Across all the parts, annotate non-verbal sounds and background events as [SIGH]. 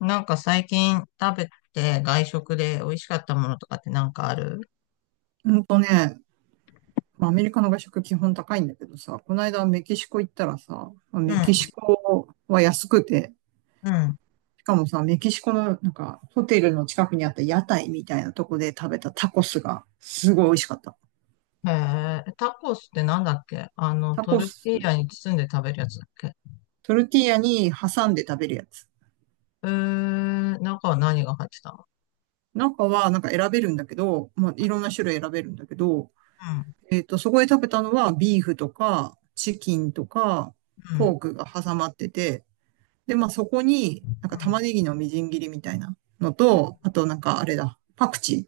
なんか最近食べて外食で美味しかったものとかってなんかある？ほんとね、まあアメリカの外食基本高いんだけどさ、この間メキシコ行ったらさ、まあうメキん、シコは安くて、うん。しかもさ、メキシコのホテルの近くにあった屋台みたいなとこで食べたタコスがすごい美味しかった。へえ、タコスってなんだっけ？あの、タトコルス、ティーヤに包んで食べるやつだっけ？トルティーヤに挟んで食べるやつ。えー、中は何が入ってたの？中は選べるんだけど、まあいろんな種類選べるんだけど、うん、そこで食べたのはビーフとかチキンとかうポん、ークが挟まってて、で、まあそこに、なんか玉ねぎのみじん切りみたいなのと、あとなんかあれだ、パクチ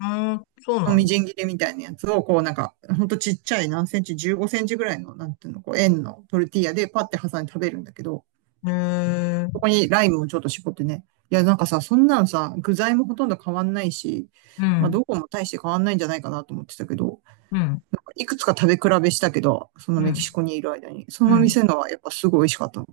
うん。うーん、そうーのなみんだ。じん切りみたいなやつを、こうなんか、ほんとちっちゃい何センチ、15センチぐらいの、なんていうの、こう円のトルティーヤでパッて挟んで食べるんだけど、へえ、そこにライムをちょっと絞ってね。いや、なんかさ、そんなのさ、具材もほとんど変わんないし、うまあん、どこも大して変わんないんじゃないかなと思ってたけど、うん、いくつか食べ比べしたけど、そのうメキシん、コにいる間に、そうのん。店のはやっぱすごい美味しかったの。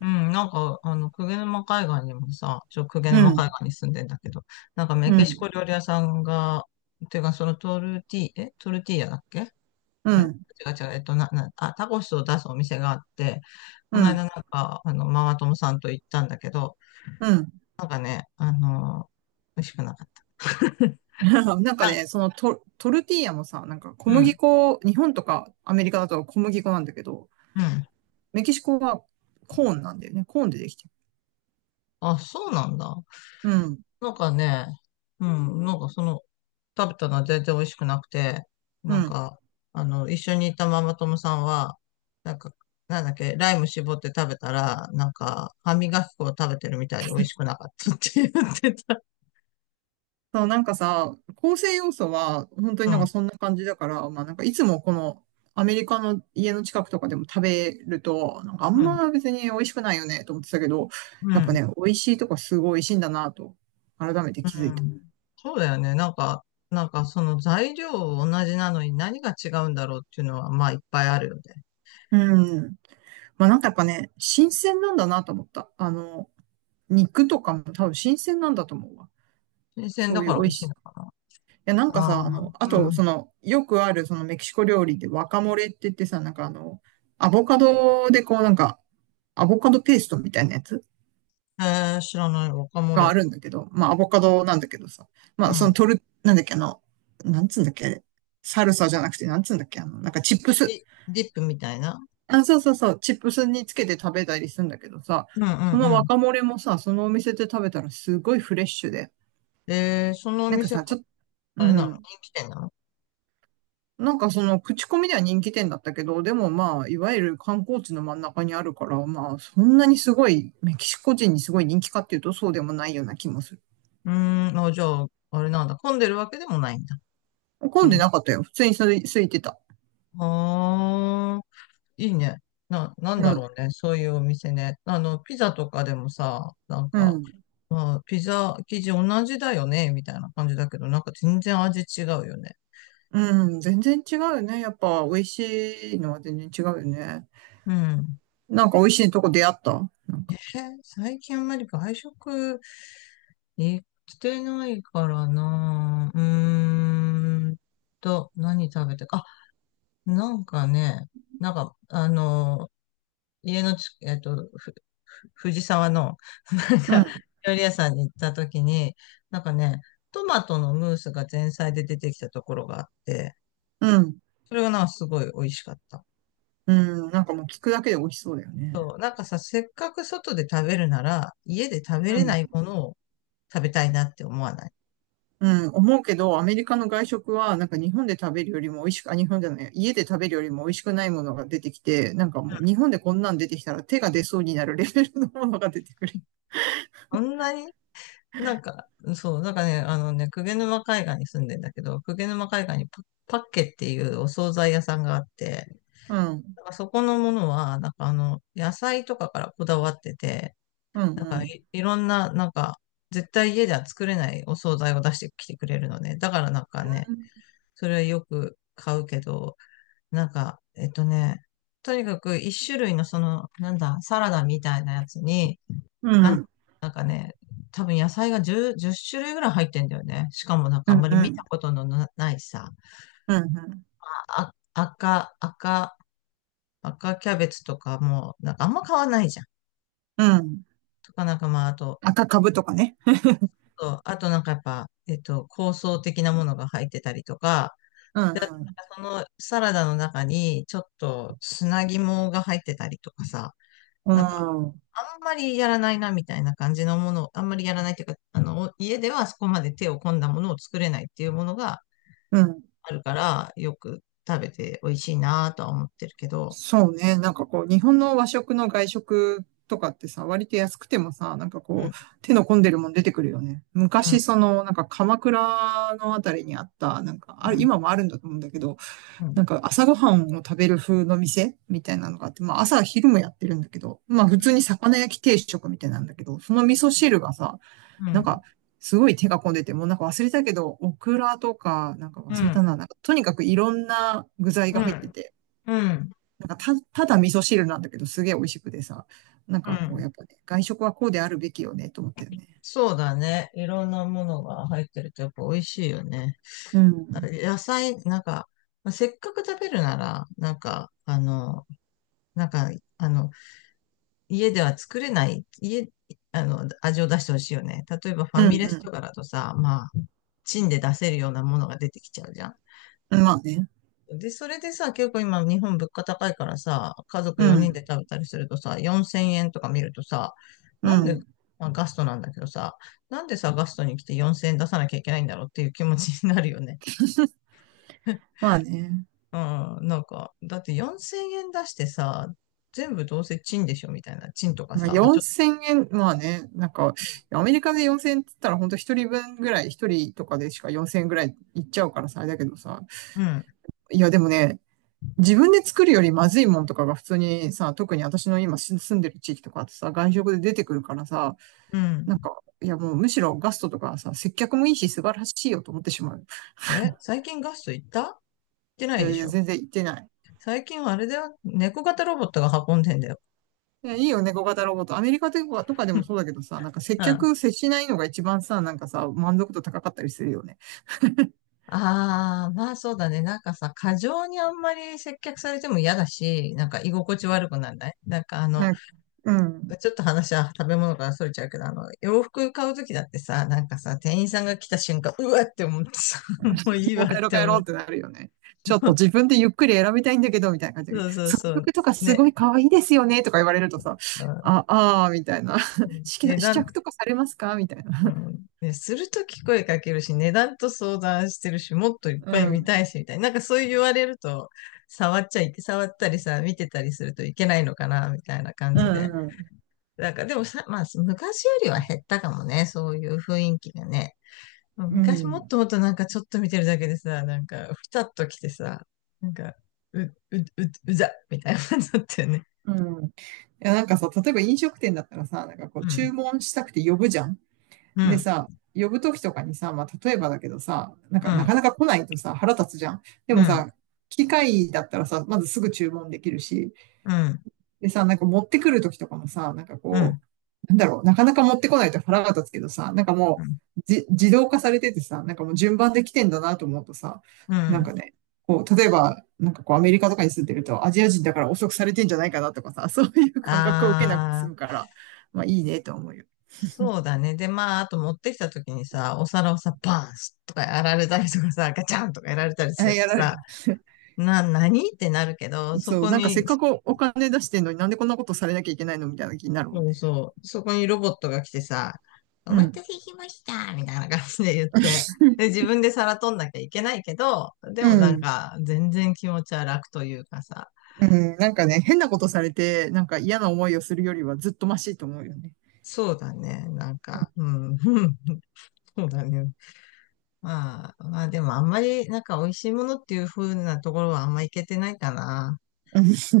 うん、なんか、あの、鵠沼海岸にもさ、鵠う沼ん、海岸に住んでんだけど、なんかメうキシん、コ料理屋さんが、ていうか、そのトルティーヤだっけ？うあれん、違う違う、えっと、な、な、あ、タコスを出すお店があって、こうの間ん、なんか、あの、ママ友さんと行ったんだけど、うん。なんかね、あの、美味しくなかった。[LAUGHS] [LAUGHS] なんかなんね、トルティーヤもさ、なんか小う麦ん、粉、日本とかアメリカだと小麦粉なんだけど、うん。メキシコはコーンなんだよね。コーンでできてる。あ、そうなんだ。うん。なんかね、うん、なんかその、食べたのは全然美味しくなくて、うなんん。か、あの、一緒にいたママ友さんは、なんか、なんだっけ、ライム絞って食べたら、なんか、歯磨き粉を食べてるみたいで美味しくなかったって言ってた。そう、なんかさ、構成要素は本当うになんかん、そんな感じだから、まあなんかいつもこのアメリカの家の近くとかでも食べると、なんかあうんん、ま別に美味しくないよねと思ってたけど、うやっぱん。ね、美味しいとこすごい美味しいんだなと、改めてう気づいた。ん。そうだよね。なんか、なんかその材料同じなのに何が違うんだろうっていうのは、まあいっぱいあるよね。うん。まあなんかやっぱね、新鮮なんだなと思った。あの、肉とかも多分新鮮なんだと思うわ。新鮮そだういかうら美美味味ししいい。いのかな。や、なんかさ、あああ、の、あうと、ん。その、よくある、そのメキシコ料理でワカモレって言ってさ、なんかあの、アボカドでこう、なんか、アボカドペーストみたいなやつえー、知らない。ワカモがあレ。るんだけど、まあ、アボカドなんだけどさ、うまあ、その、ん。なんだっけ、あの、なんつうんだっけ、あれサルサじゃなくて、なんつうんだっけ、あの、なんかチップス。ディ、ディップみたいな。あ、そうそうそう、チップスにつけて食べたりするんだけどさ、うんうそのんうワん。カモレもさ、そのお店で食べたらすごいフレッシュで、えー、そのおなんか店は、さ、ちょっと、うあれなの？人ん。気店なの？なんかその口コミでは人気店だったけど、でもまあ、いわゆる観光地の真ん中にあるから、まあ、そんなにすごい、メキシコ人にすごい人気かっていうと、そうでもないような気もする。うーん、あ、じゃあ、あれなんだ。混んでるわけでもないんだ。う混んでん。なかったよ。普通に空いてた。ああ、いいね。なんうだん、ろうね。そういうお店ね。あの、ピザとかでもさ、なんうか、ん、まあ、ピザ生地同じだよね、みたいな感じだけど、なんか全然味違うよね。うん、全然違うよね。やっぱ、美味しいのは全然違うよね。うん。なんか美味しいとこ出会ったなんか、最近あんまり外食行ってないからな。何食べてか。あ、なんかね、なんか、あの、家のち、えっと、ふ、藤沢の、[LAUGHS] なんうか、ん、料理屋さんに行った時に、なんかね、トマトのムースが前菜で出てきたところがあって、うん、それがなんかすごい美味しかった。うん、なんかもう聞くだけで美味しそうだよね。そう、なんかさ、せっかく外で食べるなら、家で食べうれん。ないものを食べたいなって思わない？うん、思うけど、アメリカの外食は、なんか日本で食べるよりも美味しく、あ、日本じゃない、家で食べるよりも美味しくないものが出てきて、なんかもう日本でこんなん出てきたら手が出そうになるレベルのものが出てくる。そんなになんか、そう、なんかね、あのね、鵠沼海岸に住んでんだけど、鵠沼海岸にパッケっていうお惣菜屋さんがあって、うん、なんかそこのものは、なんかあの、野菜とかからこだわってて、うん、なんうかん。い、いろんな、なんか、絶対家では作れないお惣菜を出してきてくれるのね。だからなんかね、うそれはよく買うけど、なんか、とにかく一種類のその、なんだ、サラダみたいなやつに、なん、ん、うん、なんかね、多分野菜が10、じゅっ種類ぐらい入ってんだよね。しかもなんかうあんん、まりう見たん、ことのないさ、うん。あ、赤キャベツとかも、なんかあんま買わないじゃん。うん、とかなんかまあ、あと、赤株とかね。そうあとなんかやっぱ、香草的なものが入ってたりとか、うん、で、うん、そのサラダの中にちょっと砂肝が入ってたりとかさ、うなんか、ん、あんまりやらないなみたいな感じのものを、あんまりやらないっていうか、あの、家ではそこまで手を込んだものを作れないっていうものがうん。あるから、よく食べて美味しいなとは思ってるけど、そうね。なんかこう、日本の和食の外食とかってさ、割と安くてもさ、なんかうこん、う、手の込んでるもん出てくるよね。うん、昔、その、なんか鎌倉のあたりにあった、なんか、うあれ、ん、今もあるんだと思うんだけど、うん、なんか朝ごはんを食べる風の店みたいなのがあって、まあ朝昼もやってるんだけど、まあ普う通にん、魚焼き定食みたいなんだけど、その味噌汁がさ、うなんん、か、すごい手が込んでて、もうなんか忘れたけど、オクラとか、なんかう忘れん、たな、なんかとにかくいろんな具材が入ってて、うん、ただ味噌汁なんだけど、すげえ美味しくてさ、なんうかこう、ん。やっぱね、外食はこうであるべきよね、と思ったよね。そうだね。いろんなものが入ってるとやっぱ美味しいよね。うあん。れ野菜、なんか、まあせっかく食べるなら、なんか、あの、なんか、あの、家では作れない、家、あの、味を出してほしいよね。例えばファうミレスとんかだとさ、まあ、チンで出せるようなものが出てきちゃうじゃん。うん。まあね。で、それでさ、結構今日本物価高いからさ、家族う4人ん。で食べたりするとさ、4000円とか見るとさ、うなんで、ん。まあ、ガストなんだけどさ、なんでさ、ガストに来て4000円出さなきゃいけないんだろうっていう気持ちになるよね。まあね。[LAUGHS] うん、なんか、だって4000円出してさ、全部どうせチンでしょみたいな。チンとかまあさ、まあ、ちょっと、4000円、まあね。なんか、アメリカで4000円って言ったら、ほんと一人分ぐらい、一人とかでしか4000円ぐらいいっちゃうからさ、あれだけどさ。うん、いや、でもね、自分で作るよりまずいもんとかが普通にさ、特に私の今住んでる地域とかってさ、外食で出てくるからさ、うん。なんか、いやもうむしろガストとかさ、接客もいいし素晴らしいよと思ってしまう。え、最近ガスト行ってないいやでいしや、ょ。全然言ってない。最近はあれだよ。猫型ロボットが運んでんだよ。いや、いいよね、猫型ロボット。アメリカとかとかで [LAUGHS] うもそうだけどさ、なんか接ん。あ客接しないのが一番さ、なんかさ、満足度高かったりするよね。あ、まあそうだね。なんかさ、過剰にあんまり接客されても嫌だし、なんか居心地悪くならないなんかあの、なんか、うん。ちょっと話は食べ物からそれちゃうけど、あの、洋服買うときだってさ、なんかさ、店員さんが来た瞬間、うわって思ってさ、[LAUGHS] もういいもわうっ帰ろうて帰思ろうう。ってなるよね。ちょっと自 [LAUGHS] 分でゆっくり選びたいんだけど、みたいな感じで。そうそうそのそう。曲とかすね。ごい可愛いですよね、とか言われるとさ、うん。あ、ああ、みたいな。[LAUGHS] 試値着試段。着とかされますかみたいうな。ん。ね、するとき声かけるし、値段と相談してるし、もっといっうぱい見ん。たいし、みたいな。なんかそう言われると、触っちゃいけ、触ったりさ、見てたりするといけないのかな、みたいな感うじで。ん。なんかでもさ、まあ、昔よりは減ったかもね、そういう雰囲気がね。う昔もっん。ともっとなんかちょっと見てるだけでさ、なんか、ふたっと来てさ、なんか、う、う、う、うざ、みたいな感じだったよね。うん。うん。いや、なんかさ、例えば飲食店だったらさ、なんかこう、う注ん、文したくて呼ぶじゃん。うでん、さ、呼ぶときとかにさ、まあ、例えばだけどさ、なんうかなん、かなか来ないとさ、腹立つじゃん。でうもん、さ、機械だったらさ、まずすぐ注文できるし、うん、でさ、なんか持ってくるときとかもさ、なんかうこん、う、なんだろう、なかなか持ってこないと腹が立つけどさ、なんかうもん、う、じ、自動化されててさ、なんかもう順番で来てんだなと思うとさ、うなんん。かね、こう、例えば、なんかこうアメリカとかに住んでると、アジア人だから遅くされてんじゃないかなとかさ、[LAUGHS] そういう感覚を受けなくてあ済むー。から、まあいいねと思うよ。そうだね。で、まあ、あと持ってきた時にさ、お皿をさ、バーンとかやられたりとかさ、[LAUGHS] ガチャンとかやられたりあ、するやとられ、さ、何ってなるけど、そそう、こなんかせっに、かくお金出してんのになんでこんなことされなきゃいけないのみたいな気になるもんそうね。そう、そこにロボットが来てさ、おう待ん。たせしましたみたいな感じで言って、で、自 [LAUGHS] 分で皿取んなきゃいけないけど、でうもなんん。か、全然気持ちは楽というかさ、うん、なんかね、変なことされて、なんか嫌な思いをするよりはずっとマシと思うよね。そうだね。なんうん、か、うん、[LAUGHS] そうだね。まあ、まあでもあんまりなんか美味しいものっていう風なところはあんまいけてないかな。[LAUGHS] うん、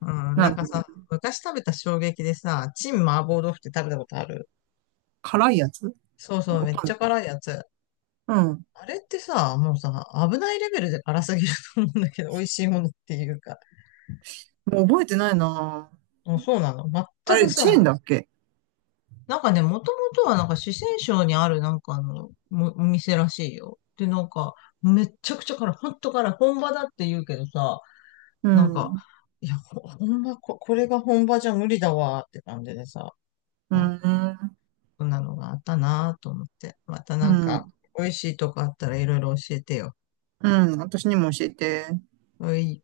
うん、ななんるかほど。さ、昔食べた衝撃でさ、チン麻婆豆腐って食べたことある？辛いやつ、そうそう、わめっかちゃる、辛いやつ。うん。あれってさ、もうさ、危ないレベルで辛すぎると思うんだけど、[LAUGHS] 美味しいものっていうか。もう覚えてないな。もうそうなの？あ全くれ、チェーさ、ンだっけ？なんかね、もともとはなんか四川省にあるなんかあの、もお店らしいよ。で、なんか、めっちゃくちゃ辛い。ほんと辛い。本場だって言うけどさ、うなんん。か、ういや、ほんま、これが本場じゃ無理だわーって感じでさ、ん。そんなのがあったなぁと思って。またうなんか、ん。美味しいとこあったらいろいろ教えてよ。うん。私にも教えて。はい。